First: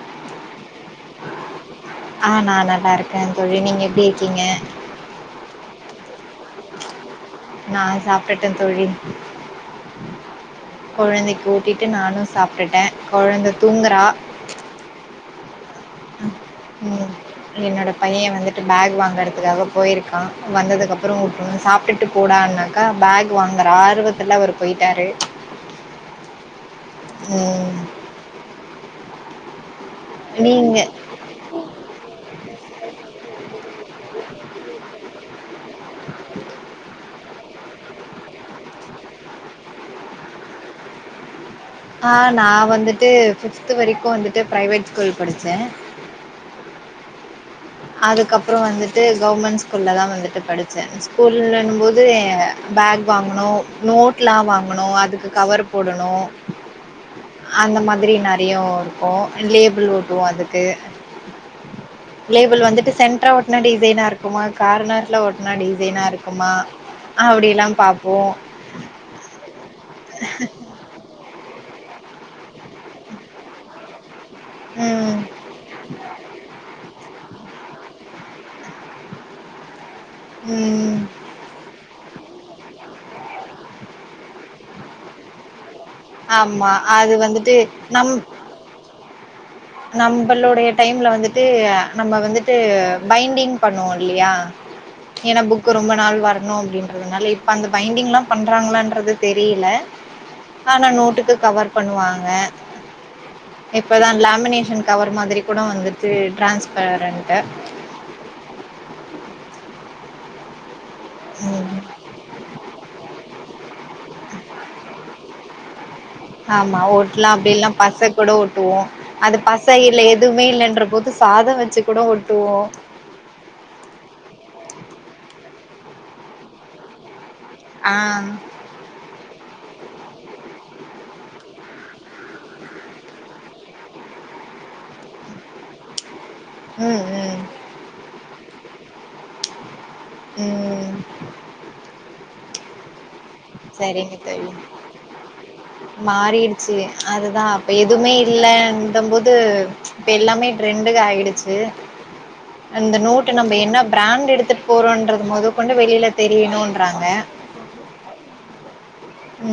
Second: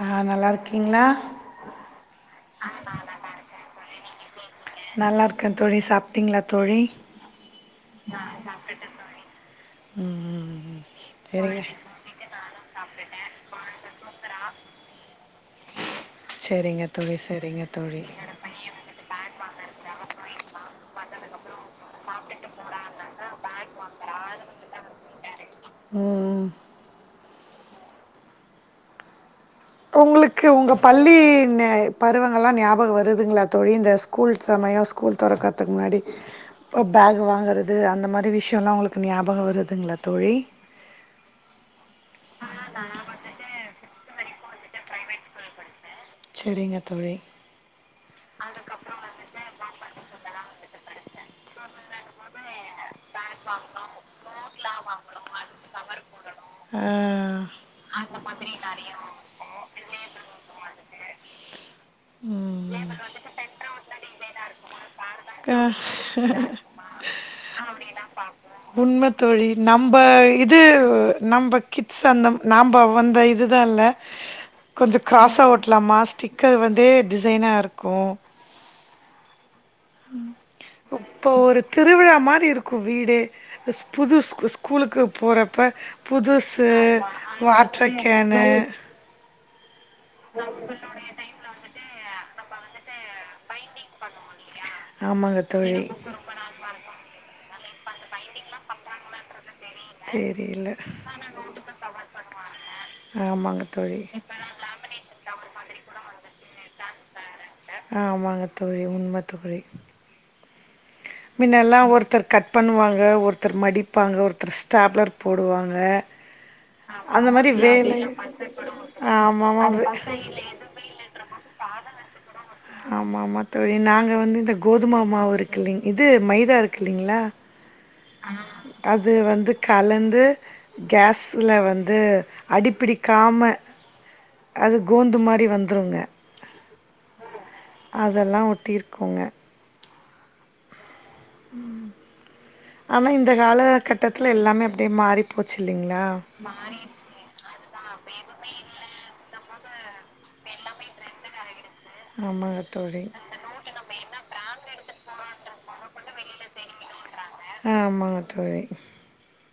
ஆ நல்லா இருக்கீங்களா ஆஹ் நான் நல்லா இருக்கேன் தோழி நீங்க எப்படி இருக்கீங்க கிங்க நல்லா இருக்கேன் தோழி சாப்பிட்டீங்களா தோழி நான் சாப்பிட்டேன் தோழி ம் குழந்தைக்கு சரிங்க ஊட்டிட்டு நானும் சாப்பிட்டுட்டேன் குழந்தை தூங்குறா சரிங்க உம் தோழி சரிங்க என்னோட தோழி பையன் வந்துட்டு பேக் வாங்கறதுக்காக போயிருக்கான் வந்ததுக்கு அப்புறம் விட்டுணும் சாப்பிட்டுட்டு போடான்னாக்கா பேக் வாங்குற ஆர்வத்துல அவரு போயிட்டாரு உம் உஹம் உங்களுக்கு உங்க பள்ளி பருவங்க ஞாபகம் வருதுங்களா தோழி இந்த ஸ்கூல் சமயம் ஸ்கூல் துறக்கத்துக்கு முன்னாடி இ பேக் வாங்கறது அந்த மாதிரி விஷயம்லாம் உங்களுக்கு ஞாபகம் வருதுங்களா தோழி ஆஹ் நான் வந்துட்டு பிப்து வரைக்கும் வந்துட்டு பிர்வேட் ஸ்கூல் படிச்சேன் செரிங்கத் தோழி அதுக்கப்புறம் வந்துட்டு கவர்மெண்ட் ஸ்கூல்ல தான் வந்துட்டு பட்டு படிச்சேன் ஸ்கூலன்னும் போது பேக் வாங்கணும் நோட்லாம் வாங்கணும் அதுக்கு கவர் போடணும் ஆஹ் அந்த மாதிரி நிறைய இருக்கும் லேபிள் ஒட்டுவோம் அதுக்கு லேபிள் வந்துட்டு சென்டரா ஓட்டனா டிசைனா இருக்குமா கார்னர்ல ஓட்டனா டிசைனா இருக்குமா ஆ. அப்படி எல்லாம் பாப்போம் உண்மை தோழி. நம்ப இது நம்ப கிட்ஸ் அந்த நம்ப வந்த இதுதான்ல கொஞ்சம் கிராஸ் ஆ ஓட்டலாமா ஸ்டிக்கர் வந்துட்டு டிசைனா இருக்கும் அப்போ ஒரு திருவிழா அ மாரி இருக்கு வீடே புது ஸ்க் ஸ்கூலுக்கு போறப்ப புதுசு ஆமாம் அது வந்துட்டு வாட்ர கேனு நம்பளோடைய டைம்ல வந்துட்டு நம்ம வந்து டுஅ பைண்டிங் பண்ணுவோலியா ஆமாங்க ஏனா புக்கு தோழி. ரொம்ப நாள் வரணு அப்டின்றதுனால இப்ப அந்த பைண்டிங்லா பண்றாங்களான்றது தெரியல தெரியல ஆனா நோட்டுக்கு கவர் பண்ணுவாங்க ஆமாங்க தோழி. இப்பதா லேமினே ஷன் கவர் மாதிரி கூட வந்துட்டு டிரான்ஸ் பே ரெண்ட ஆமாங்க தோழி உண்ம தோழி ம் மின்னலா ஒருதர் கட் பண்ணுவாங்க ஒருத் த்தர் மடிப்பாங்க ஒருத்தர் ஸ்டாப்லர் போடுவாங்க ஆமா அந்த ஒட்லா ஆமாமா. மாரி அப்டில்லன வேலை பச வித்தியாச கூட ஒட்டுவோ பசக்கூடம் அது ஆமாமா பச வே இல்ல பசங் எதுமே இல்லன்ற போது சாதோ வச்சு கூட ஒட்டுவோ மாவுருக்கில்லேங் இது மைதா இருக்குல்லேங்ளா ஆ அது வந்து கலந்து கேஸுல வந்து அடிப்பிடிக்காம அது கோந்து மாரி வந்துருங்க உ உ அதெல்லா ஒட்டிருக்கோங்க உ உ உ ஆனா இந்த கால சரிங்க கட்டத்துல தோழி எல்லாமே அப்டியே மாறி போச்சு இல்லேங்ளா இப்ப எதுமே இல்லேன்றபோது இப்ப எல்லாமே ட்ரெண்டுக்கு ஆய்டுச்சு ஆமாங்க அந்த தோழி. நோட்டு நம்ம என்ன பிராண்ட் எடுத்துட்டு போறோன்றது மொதொ கொண்டு வெளில தெரியணுன்றாங்க ஆமாங்க தோழி ஊ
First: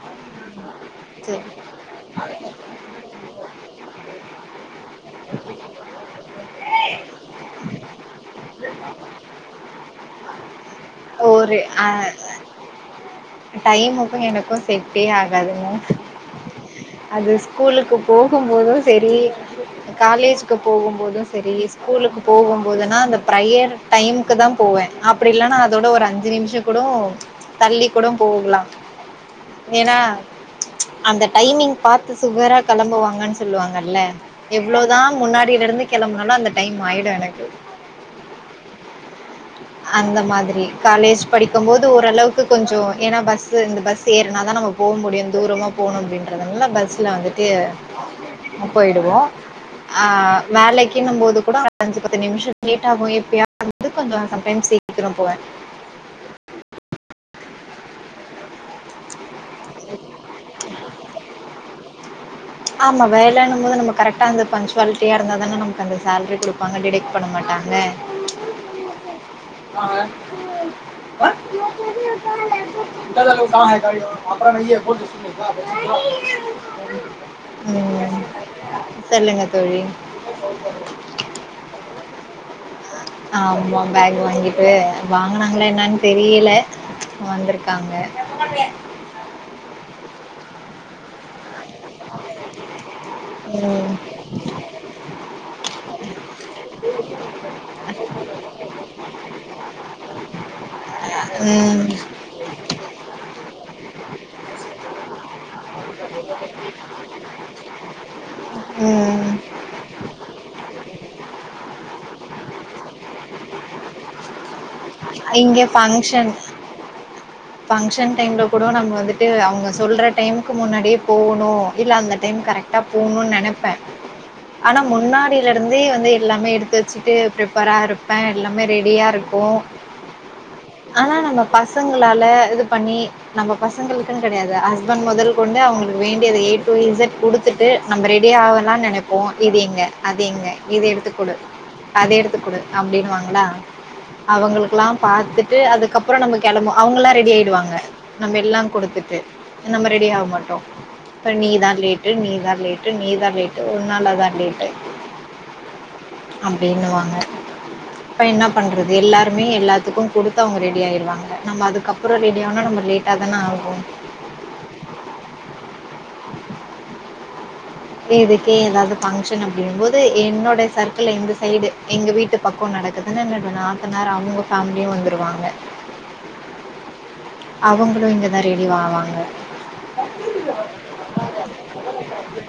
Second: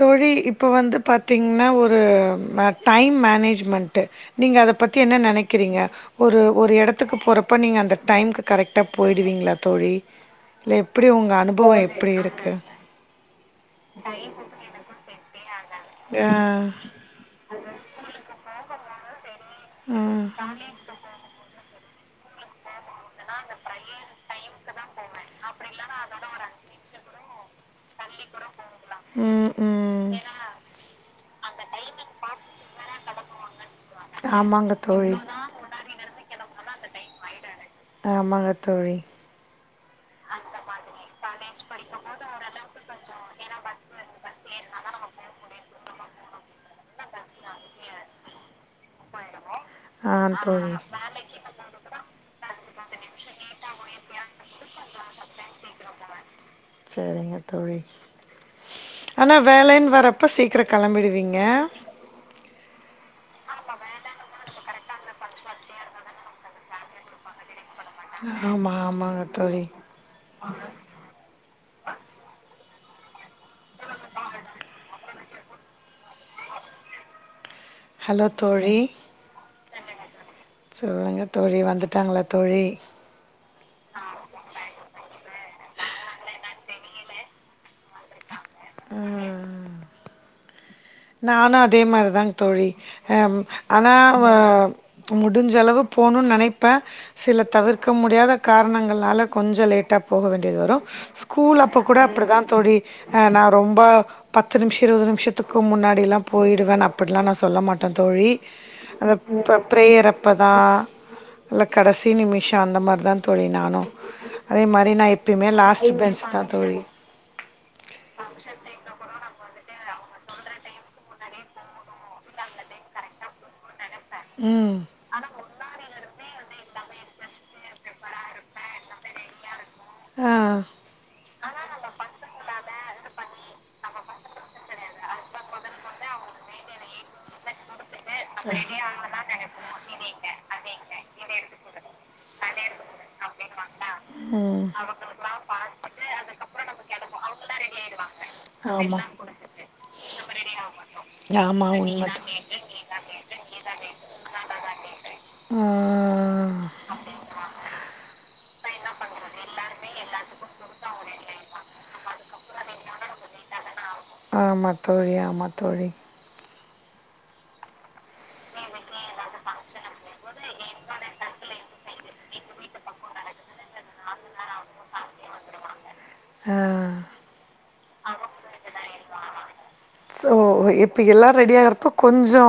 தோழி இப் இப்போ வந்து சரி பாத்தீங்னா ஒரு ம டைம் மேனேஜ்மெண்ட்டு நீங்க அத பத் த்தி என்ன நெனைக்கிறீங்க ஒரு ஒரு எடத்துக்கு போறப்ப நீங்க அந்த டைம்கு கரெக்டா பொய்டுவீங்ளா தோழி இல்ல எப்டி ஒங்க ஒரு அனுபவோ அ எப்டி இருக்கு டைமுக்கு எனக்கு செட்டே ஆகாதுங்க ஆ, அது ஸ்கூலுக்கு போகும்போது து செரி ஆ, காலேஜுக்கு போகும் போதும் சரி ஸ்கூலுக்கு போகும் போதுனா அந்த பிரேயர் டைமுக்கு தான் போவேன் அப்படி இல்லன்னா அதோட ஒரு அஞ்சு நிமிஷம் கூட தள்ளி கூட போகலாம் ம், ஏன்னா ம். அந்த டைமிங் பாத்துத் சுவரா கிளம்புவாங்கன்னு சொல்லுவாங்கல்ல ஆமாங்க தோழி. எவ்ளோதான் முன்னாடியில இருந்து கிளம்புனாலும் அந்த டைம் ஆய்டும் எனக்கு ஆமாங்க தோழி அந்த மாதிரி காலேஜ் படிக்கும் போது ஓரளவுக்கு கொஞ்சம் ஏன்னா பஸ் பஸ் ஏறனாதான் நமக்கு போக முடியும் தூரமா போகணும் அப்படின்றதுனாம் பஸ்ல வந்துட்டு போயிடுவோம் ஆ ஆஹ் தோழி. வேலைகின்னுபோது கூட அஞ்சு பத்து நிம்ஷ லேட் ஆகும் எப்யாது கொஞ் சம்டைம்ஸ் சீக்கிரம் போவேன் சரிங்க தோழி ஆனால் வேலைன்னு வரப்போ சீக்கிரம் கிளம்பிடுவீங்க ஆமா வேலைனும் போது நம்ம கரெக்டா வந்து பஞ்ச் டுவெடியாக இருந்தால் தே நமக்கு அந்த சேலரி கொடுப்பாங்க டிடெட் பண்ண மாட்டங்க ஆமா ஆமாங்க தோழி கா அப்புற [unintelligible] ஹலோ தோழி தோழி சொல்லுங்க தோழி வந்துட்டாங்கள தோழி ஆமா பேக் வாங்கிட்டு வாங்கனாங்களா என்னன்னு தெரியல வந்திருக்காங்க ஹ ஹ ஹ நானாத் அதே மாதிரிதான் தோழி ஹ ம். ஆனா ம் ச் முடிஞ்சளவு போணும் நினைப்ப சில தவிர்க்க முடியாத காரணங்களனால கொஞ்சம் லேட்டா போக வேண்டியது வரும் ஸ்கூல் அப்ப ம். கூட அப்படிதான் தோழி ஆஹ நான் ரொம்ப பத்து நிமிஷம் இருபது நிமிஷத்துக் இதுக்கு முன்னாடி போய்டுவேன் அப்டி நான் சொல்ல மாட்டேன்தோழி ம். பிரேயர் அப்ப தான் கடைசி நிம்ஷிம் அந்த மாதிரி ந நா எப்பையுமே லாஸ்ட் பென்ஞ் தான் தோழி பங்க்ஷன் டைம்ல கூட நம்ம வந்துட்டு அவங்க சொல்ற டைமுக்கு முன்னாடியே போகணும் இல்ல அந்த டைம் கரெக்டா போகணும்னு நினைப்பேன் ம் ஆனா முன்னாடியில இருந்தே வந்து எல்லாமே எடுத்து த வச்சுட்டு ப்ரிப்பேரா இருப்பே எல்லாமே ரெடியா இருக்கு ஆ ஆனா நம்ம பசங்ள த இது பண்ணி நம்ம பசங்களுக்குனு கெடையாது ஹஸ்பண்ட் மொதல் கொண்டு அவங்களுக்கு வேண்டியத எ டு இசட் குடுத்துட்டு நம்ம ரெடியா ஆவலானு நெனப்போ இது எங்க அது எங்க இது எடுத்துக்குடு அத எடுத்துக்குடு அப்டினுவாங்களா ம் அவங்களுக்குலா பாத்துட்டு அதுக்கப்றோ நம்ம கெளம்புவோ அவங்கல்லா ரெடி ஆய்டுவாங்க நம்ம எல்லா ஆமா பிளேட்லா குடுத்துட்டு நம்ம ரெடி ஆவ மாட்டோ அப்ற ஆமா நீதா உண்ம லேட்டு தோ நீ தா லேட்டு டு நீ தா லேட்டு உன்னாலதா லேட் ஆய்ட்டு ஆ அப்டினுவாங்க இப்ப என்ன பண்றது எல்லாருமே எல்லாத்துக்கு குடுத்தவங்க ரெடி ஆய்ருவாங்க நம்ம அதுக்கப்றோ ரெடி ஆனா நம்ம லேட்டா தான ஆகு ஆமா தோழி ஆமா தோழி இதுக்கே ஏதாவ்து ஃபங்க்ஷன் அப்டிங்கும்போது என்னோட சர்கிள் இந்த சைடு எங்க வீட்டு பக்கோ நடக்குதுனா என்னோட நாத்தனார் அவங்க ஃபேமிலியு வந்துருவாங்க ஆ அவங்களு இங்கதா ரெடிவாவாங்க சோ இப்ப எல்லாரு ரெடி ஆகுறப்ப கொஞ்சோ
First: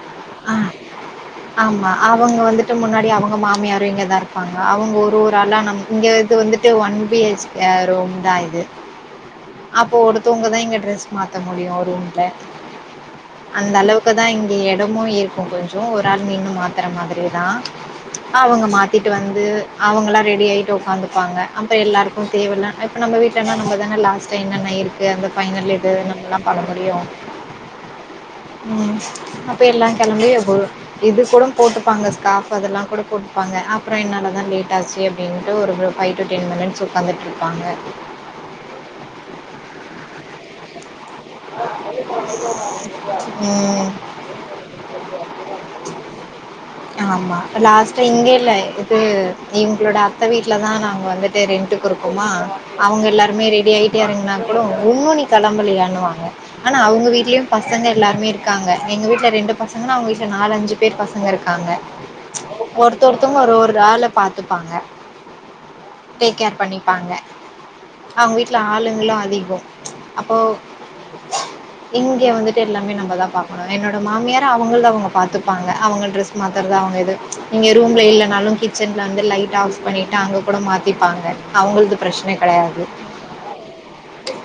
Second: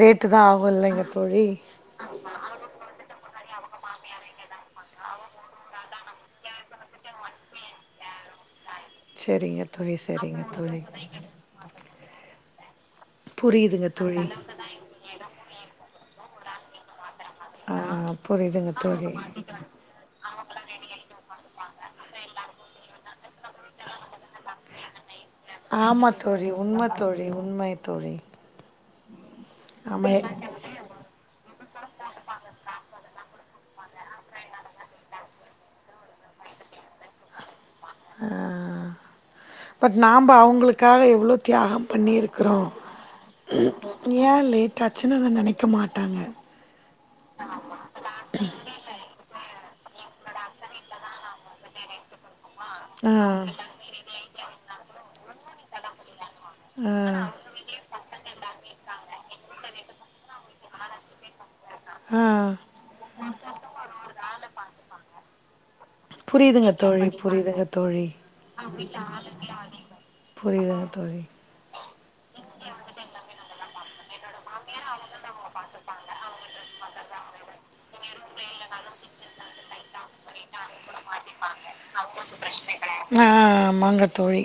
லேட்டு தா ஆ ஆகு இல்லைங்க தோழி ஆமா அவங்க வந்துட்டு முன்னாடி அவங் க மாமியாரு இங்க தா இருப்பாங்க அவங்க ஒரு ஒரு ஆளா நம் இங்க இது வந்துட்டு one B H K room தா இது செரிங்க தோழி அப்போ செரிங்க ஒருத்தவங்கதா இங்க தோழி ட்ரெஸ் மாத்த முடியு ரூம் ல புரியுதுங்க தோ இப்தா இங்க எடமு இரு கொஞ்ச கொஞ்சோ ஒரு ஆள் நின்னு மாத்துற மாரி தா ஆ அவங்க புரியுதுங்க மாத்திட்டு தோழி வந்து அவங்கல்லா ரெடி ஆய்ட்டு உக்காந்துப்பாங்க அப்பறோ எல்லாருக்கு தேவனா இப்போ நம்ம வீட்லனா நம்ம தான லாஸ்டா என்னென்ன இருக் ஆமா தோழி உண்ம தோழி உண்மை தோழி உ அப்ப எல்லா ஆமா கெளம்பி எ [unintelligible] இது கூட போட்டுப்பாங்க ஸ்காஃப் அதெல்லா கூட போட்டு ப்பாங்க அப்றோ என்னாலதா லேட் ஆச்சு அப்பின்ட்டு ஒரு ஃபை டு டென் மினிட்ஸ் உக்காந்துட்ருப்பாங்க ஆ பட் நாம அவங்களுக்காக எவ் எவ்ளோ தியாகோ பண்ணிருக்குறோ உ ம் ஏ லேட்டாச்சுனு அத நெனைக்க மாட்டாங்க ஆமா லாஸ்ட்டா இங்க இல்ல இது இவங்களோட அத்த வீட்லதா நாங்க வந்துட்டு ரென்டுக்கு இருக்கோமா அவங்க ஆ எல்லாருமே ரெடி ஆயிட்டு எறங்குனா கூட ஓ னி கெளம்பளயாணுவா ஆனா ஆ அவங்க வீட்லயும் பசங்க எல்லாருமே இருக்காங்க எங்க வீட்டுல ரெண்டு பசங்கன்னா அவங்க விட்ல நாலுஞ்சு பேர் பசங்க இருக்காங் ஆ ஒருத்த ஒருத்தங்க ஒரு ஒரு ஆளை பாத்துப்பாங்க டேக் கேர் புரியுதுங்க தோழி பண்ணிப்பாங்க புரியுதுங்க தோழி அவங்க வீட்டுல ஆளுங்களும் அதிகம் அப்போ புரியுதுங்க தோழி இங்கே வந்துட்டு எல்லாமே நம்மதான் பார்க்கணும் என்னோட மாமியார் அவங்கள தான் அவங்க பாத்துப்பாங்க அவங்க டிரெஸ் மாத்தறதா அவங்க எ நீங்க ரூம்ல இல்லைனாலும் கிச்சன்ல வந்து லைட் ஆப் பண்ணிட்டு அங்க கூட மாத்திப்பாங்க அவங்களுக்கு பிரச்சனை கிடையாது ஆ ஆமாங்க தோழி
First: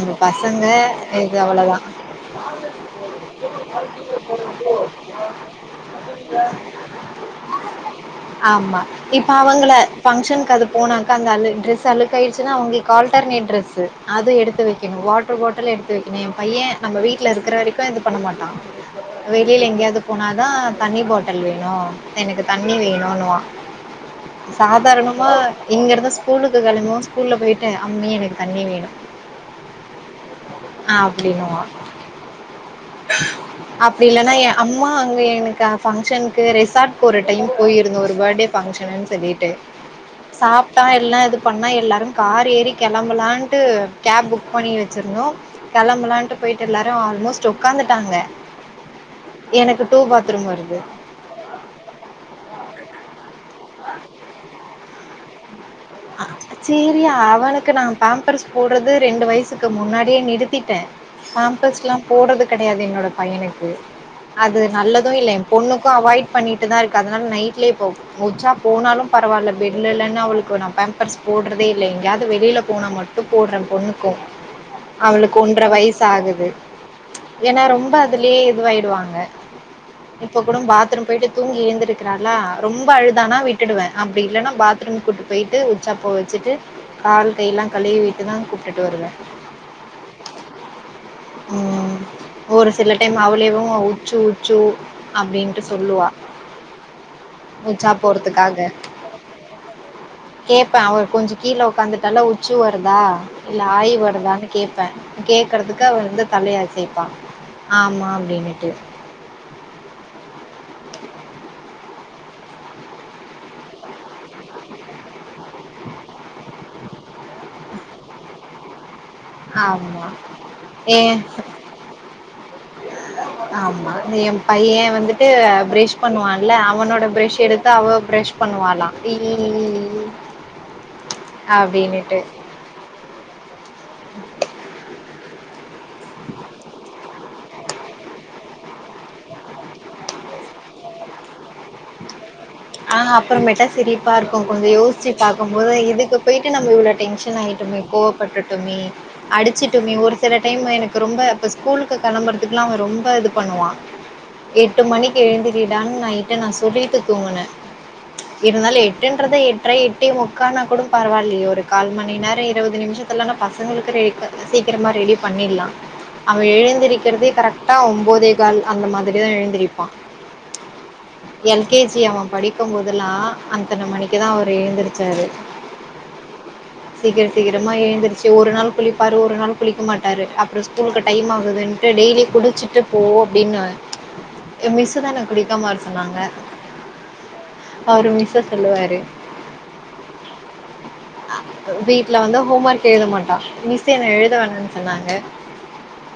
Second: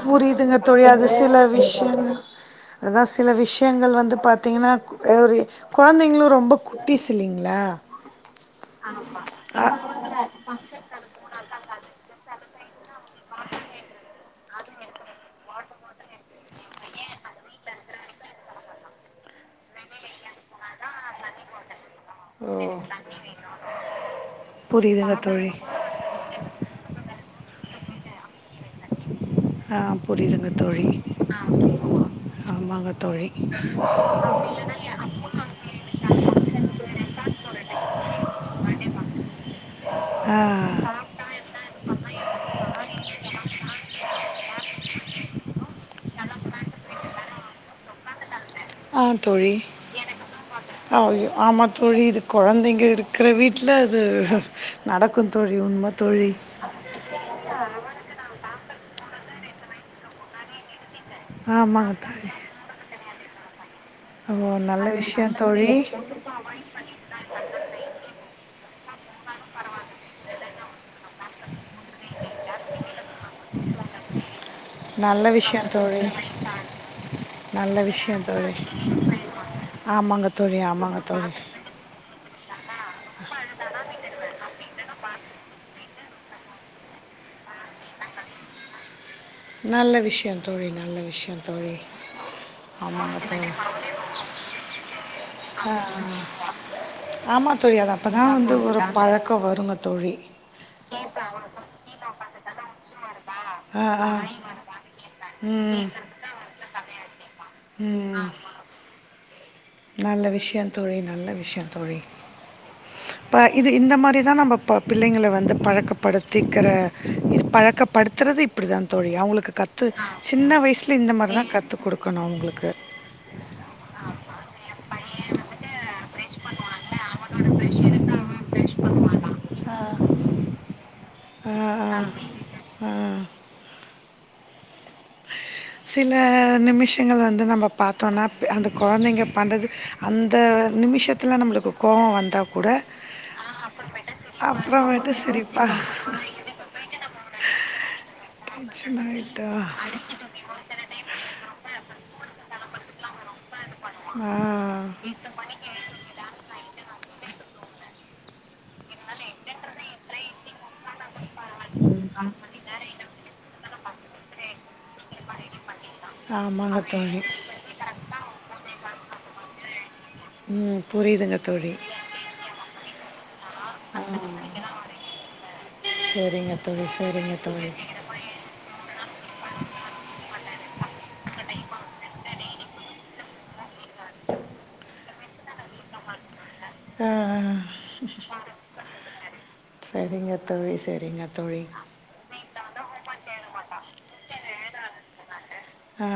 புரியுதுங்க தோழிஅது சில இது அவ்வளோதான். விஷயங்கள் அதான் சில விஷயங்கள் வந்து பாத்தீங்கன்னா ஒரு குழந்தைங்களும் ரொம்ப குட்டிஸ்க இல்லைகலா ஆமா இப்ப அவங்கள ஆஹ் ஃபங்ஷனுக்கு ன்ன அவங்க கால்டர்னட் டிரஸ் அதுவும் எடுத்து வைக்கணும் வாட்டர் பாட்டில் எடுத்து வைக்கணும் என் பையன் நம்ம வீட்டில் இருக்கிற வரைக்கும் இது பண்ண மாட்டான் வெளியில எங்கேயாவது போன தான் தண்ணி பாட்டில் வேணும் எனக்கு தண்ணி வேயணும்னுவான் புரியுதுங்க சாதாரணமா தோழி இங்க இருந்து ஸ்கூலுக்கு கிளிம்ப ஸ்கூல போயிவிட்டு அம்மி எனக்கு த்தண்ணி வேணும் ஆ புரியுதுங்க தோழி அஹ் அப்படின்னு ஆமாங்க தோழி அப்படி இல்லைன்னா என் அம்மா அங்க எனக்கு பங்க்ஷனுக்கு ரெசார்ட் போற டைம் போயிருந்தோம் ஒரு பர்டே்ஷன்சொல்லிட்டு ஆ சாப்பிட்டா எல்லாம் இது பண்ணா எல்லாரும் கார் ஏறி கிளம்பலான் கேப் புக் பண்ணி வச்சிருந்தோ கிளம்பலாம்ட்டு போயிட்டு எல்லாரு ஆல்மோஸ்ட் உட்காந்துட்டாங்க ஆஹ தோழி எனக்கு டூ பாத்ரூம் வருது ஆமா தோழி இது குழந்தைங்க இருக்கிற வீட்டு இல அது நட குந்த [inaudible] சரி அவள க்கு நான் பேம்பர்ஸ் போடுறது ரெண்டு வயசுக்கு முன்னாடியே நிறுத்திட்டேன் பெம்பஸ் ஆமாங்க எல்லாம் தோழி போடுறது கிடையாது என்னோட பையனுக்கு ஓ அது நல்ல நல்லதும் இல்லலை விஷயம் என் தோழி பொண்ணுக்கும் அவாய்ட் பண்ணிட்டு தான் இருக்கு அதனால நைட் வலயே போகும் முச்சா போனாலோ பரவாயில்ல பெட்ல இல்லன்னா அவளுக்கு நம் பேம்பர்ஸ் போடுறதே இல்ல எங்கயாவது வெளியில போனா மட்டோ போடுறன் பொண்ணுக்கு நல்ல அவளுக்கு ஒன்ற விஷயம் தோழி வயசு ஆகுது ஏன்னா நல்ல ரொம்ப விஷயம் அதுலயே தோழி இதுவாயிடுவாங்க ஆமாங்க இப்ப கூட தோழி ஆமாங்க பாத்ரூம் போயிட்டு தோழி தூங்கி ஏழுந்திருக்கிறா நா ரொம்ப அழுதானா விட்டுடுவேன் அப்படி இல்லைன்னா பாத்ரூம் கூட்டிட்டு போயிட்டு ட்டு உச்சாப் போக வச்சுட்டு கால் கைெல்லாம் கழுைய வட்டுதான் கூப்பிட்டு வருவேன் நல்ல விஷயம் தோழி நல்ல விஷய உம் ஒரு சில டைம் அவளே தோழி உச்சு உச்சு அப்படின்னு சொல்லுவா ஆமாம் தோழி உச்சா அது அப்போ தான் வந்து போறதுக்காக ஒரு பழக்கம் வருங்க தோழி கேட்பேன் அவ கொஞ்சம் கீழே உக்காந்துட்டால உச்சு வருதா இல்ல ஆ ஆய் ஆ வருதான்னு கேப்பேன் ம் கேக்குறதுக்கு வந்து தலயா அசைப்பா ஆமா ம் அப்படின்னுட்டு நல்ல விஷயம் தோழி நல்ல விஷயம் தோழி இப்போ இது இந்த மாதிரி தா நம்ம பிள்ளைங்க வந்து பழக்கப்படுத்திக்கிற பழக்கப்படுத்துறது இப்படிதான் தோழி அவங்களுக்கு கத்து ஆமா சின்ன வயசுல ஏ இந்த மாதிர தான் கத்து கொடுக்கணும் அவங்களுக்கு ப்ரெஷ் பண்ணுவான்ல அவனோட ப்ரெஷ் எடுத்து அவ பிரெஷ் பண்ணுவாலா ஆஹ ஆஹ அப்டின்னுட்டு உஹம் ஹ [inaudible] சில நிமிஷங்கள் வந்து வ நம்ம பார்த்தோன்னா அந்த குழந்தைங்க பண்ணுறது அந்த நிமிஷத்துல நம்மளுக்கு கோவோ வந்தா கூட, ஆஹ் ஆமா, அப்பறமேட்டா சிரிப்பா இருக்கும் கொஞ்சம்யோச்சு அப்புறமேட்டு பாக்கும் சிரிப்பா போது இது நிச்சயமா. போயிட்டு நம்ம இவ்வளவு டென்ஷன் ஆயிட்டுமே கோப்பட்டு டென்ஷன் ஆயிட்டா. அடிச்சட்டுமே அடு ஒரு சில டைம் எனக்கு ரொம்ப ஸ்கூலுக்கு கிளம்பறது ரொம்ப இதுப் பண்ண பண்ணுவான் ஆ எட்டு ம். மணிக்கு எழுந்துக்கிடான்னு நைட்டே நான் சொல்லிட்டு தூங்குனேன் இருந்தாலும் எட்டுன்றத எட்டரை எட்டு முக்கானா கூடும் பரவாயில்லைய ஒரு கால் மணி நேரம் இருபது நிமிஷத்துல பச பசங்களுக்கு ரெடி சீக்கிரமா ரெடி பண்ணிடலாம் அவ ஆமாங்க ஆமா. தோழி. எழுந்திருக்கிறதே கரெக்டா ஒன்போதே கால் அந்த மாதிரிதான் எழுந்திருப்பா ம் புரியுதுங்க தோழி. எல்கேஜி அவன் படி போதலாம் அத்தனை ஆ அந்த மணிக்குதான் மாரி. அவர் எழுந்திருச்சாரு சரிங்க தோழி, சீக்கிரம் சரிங்க தோழி. சீக்கிரமா எழுந்தருச்சு ஒரு நாள் குளிப்பாரு ஒரு நாள் குளிக்க மாட்டாரு அப்பறோ ஸ்கூலுக்கு டைம் ஆகுதுன்னட்டு டெய்லி குடிச்சுட்டு போனு அப்படின்னுவ மிஸ் தான குளிக்காம வர சொன்னாங்க ஆ, அவரு மிஸ் சொல்லுவாரு சரிங்க தோழி சரிங்க தோழி வீட்டுல வந்து ஹோம் ஒர்க் எழுத மாட்டான் மிஸ் என்ன எழுத வேணுன்னு சொன்னாங்க ஆ,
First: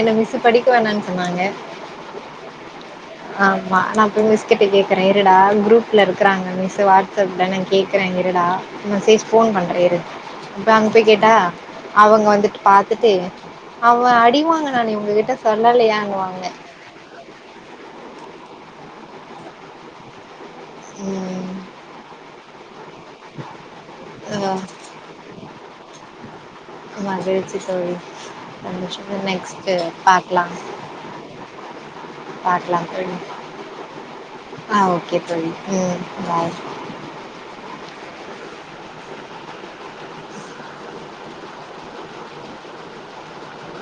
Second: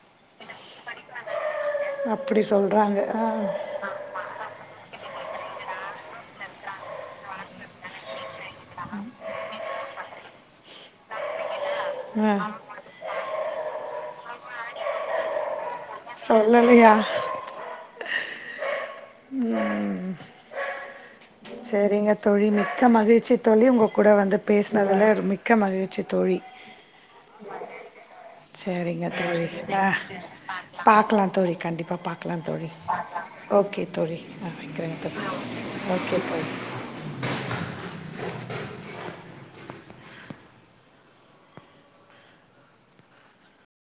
என்ன மிஸ்சு படிக்க வேணன்னனு சொன்னாங்க அப்படி சொல்கிறாங்க ஆமா நான் போய் மிஸ்கெட்ட கேக்குறேன் இருடா குரூப் ல இருக்கிறாங்க மிஸ் வாட்ஸ்அப்ல நான் கேக்கிறங்கெ டா மெசேஜ் போன் பண்றேன்இரு இப்ப அங்க போய் கேட்டா அவங்க வந்துட்டு பாத்துட்டு அவ அடிவாங் நான உங்ககிட்ட சோ சொல்லையாங்குவாங்க ஊ ம் செரிங்க தோழி நீ மிக்க மகிழ்ச்சி தோழி உங்க கூட வந்து ஆ பேசுனதுல மிக்க மகிழ்ச்சி தோழி மகிழ்ச்சி தோழி செரிங்க சந்தோஷம் தோழி நெக்ஸ்ட்டு ஆ பாக்லா பாக்லா தோழி கண்டிப்பா பாக்கலா தோழி ஓகே தோழி நா ஆ வக்கிறேங்க ஓகே தோழி ம் ஓகே தோழி பாய்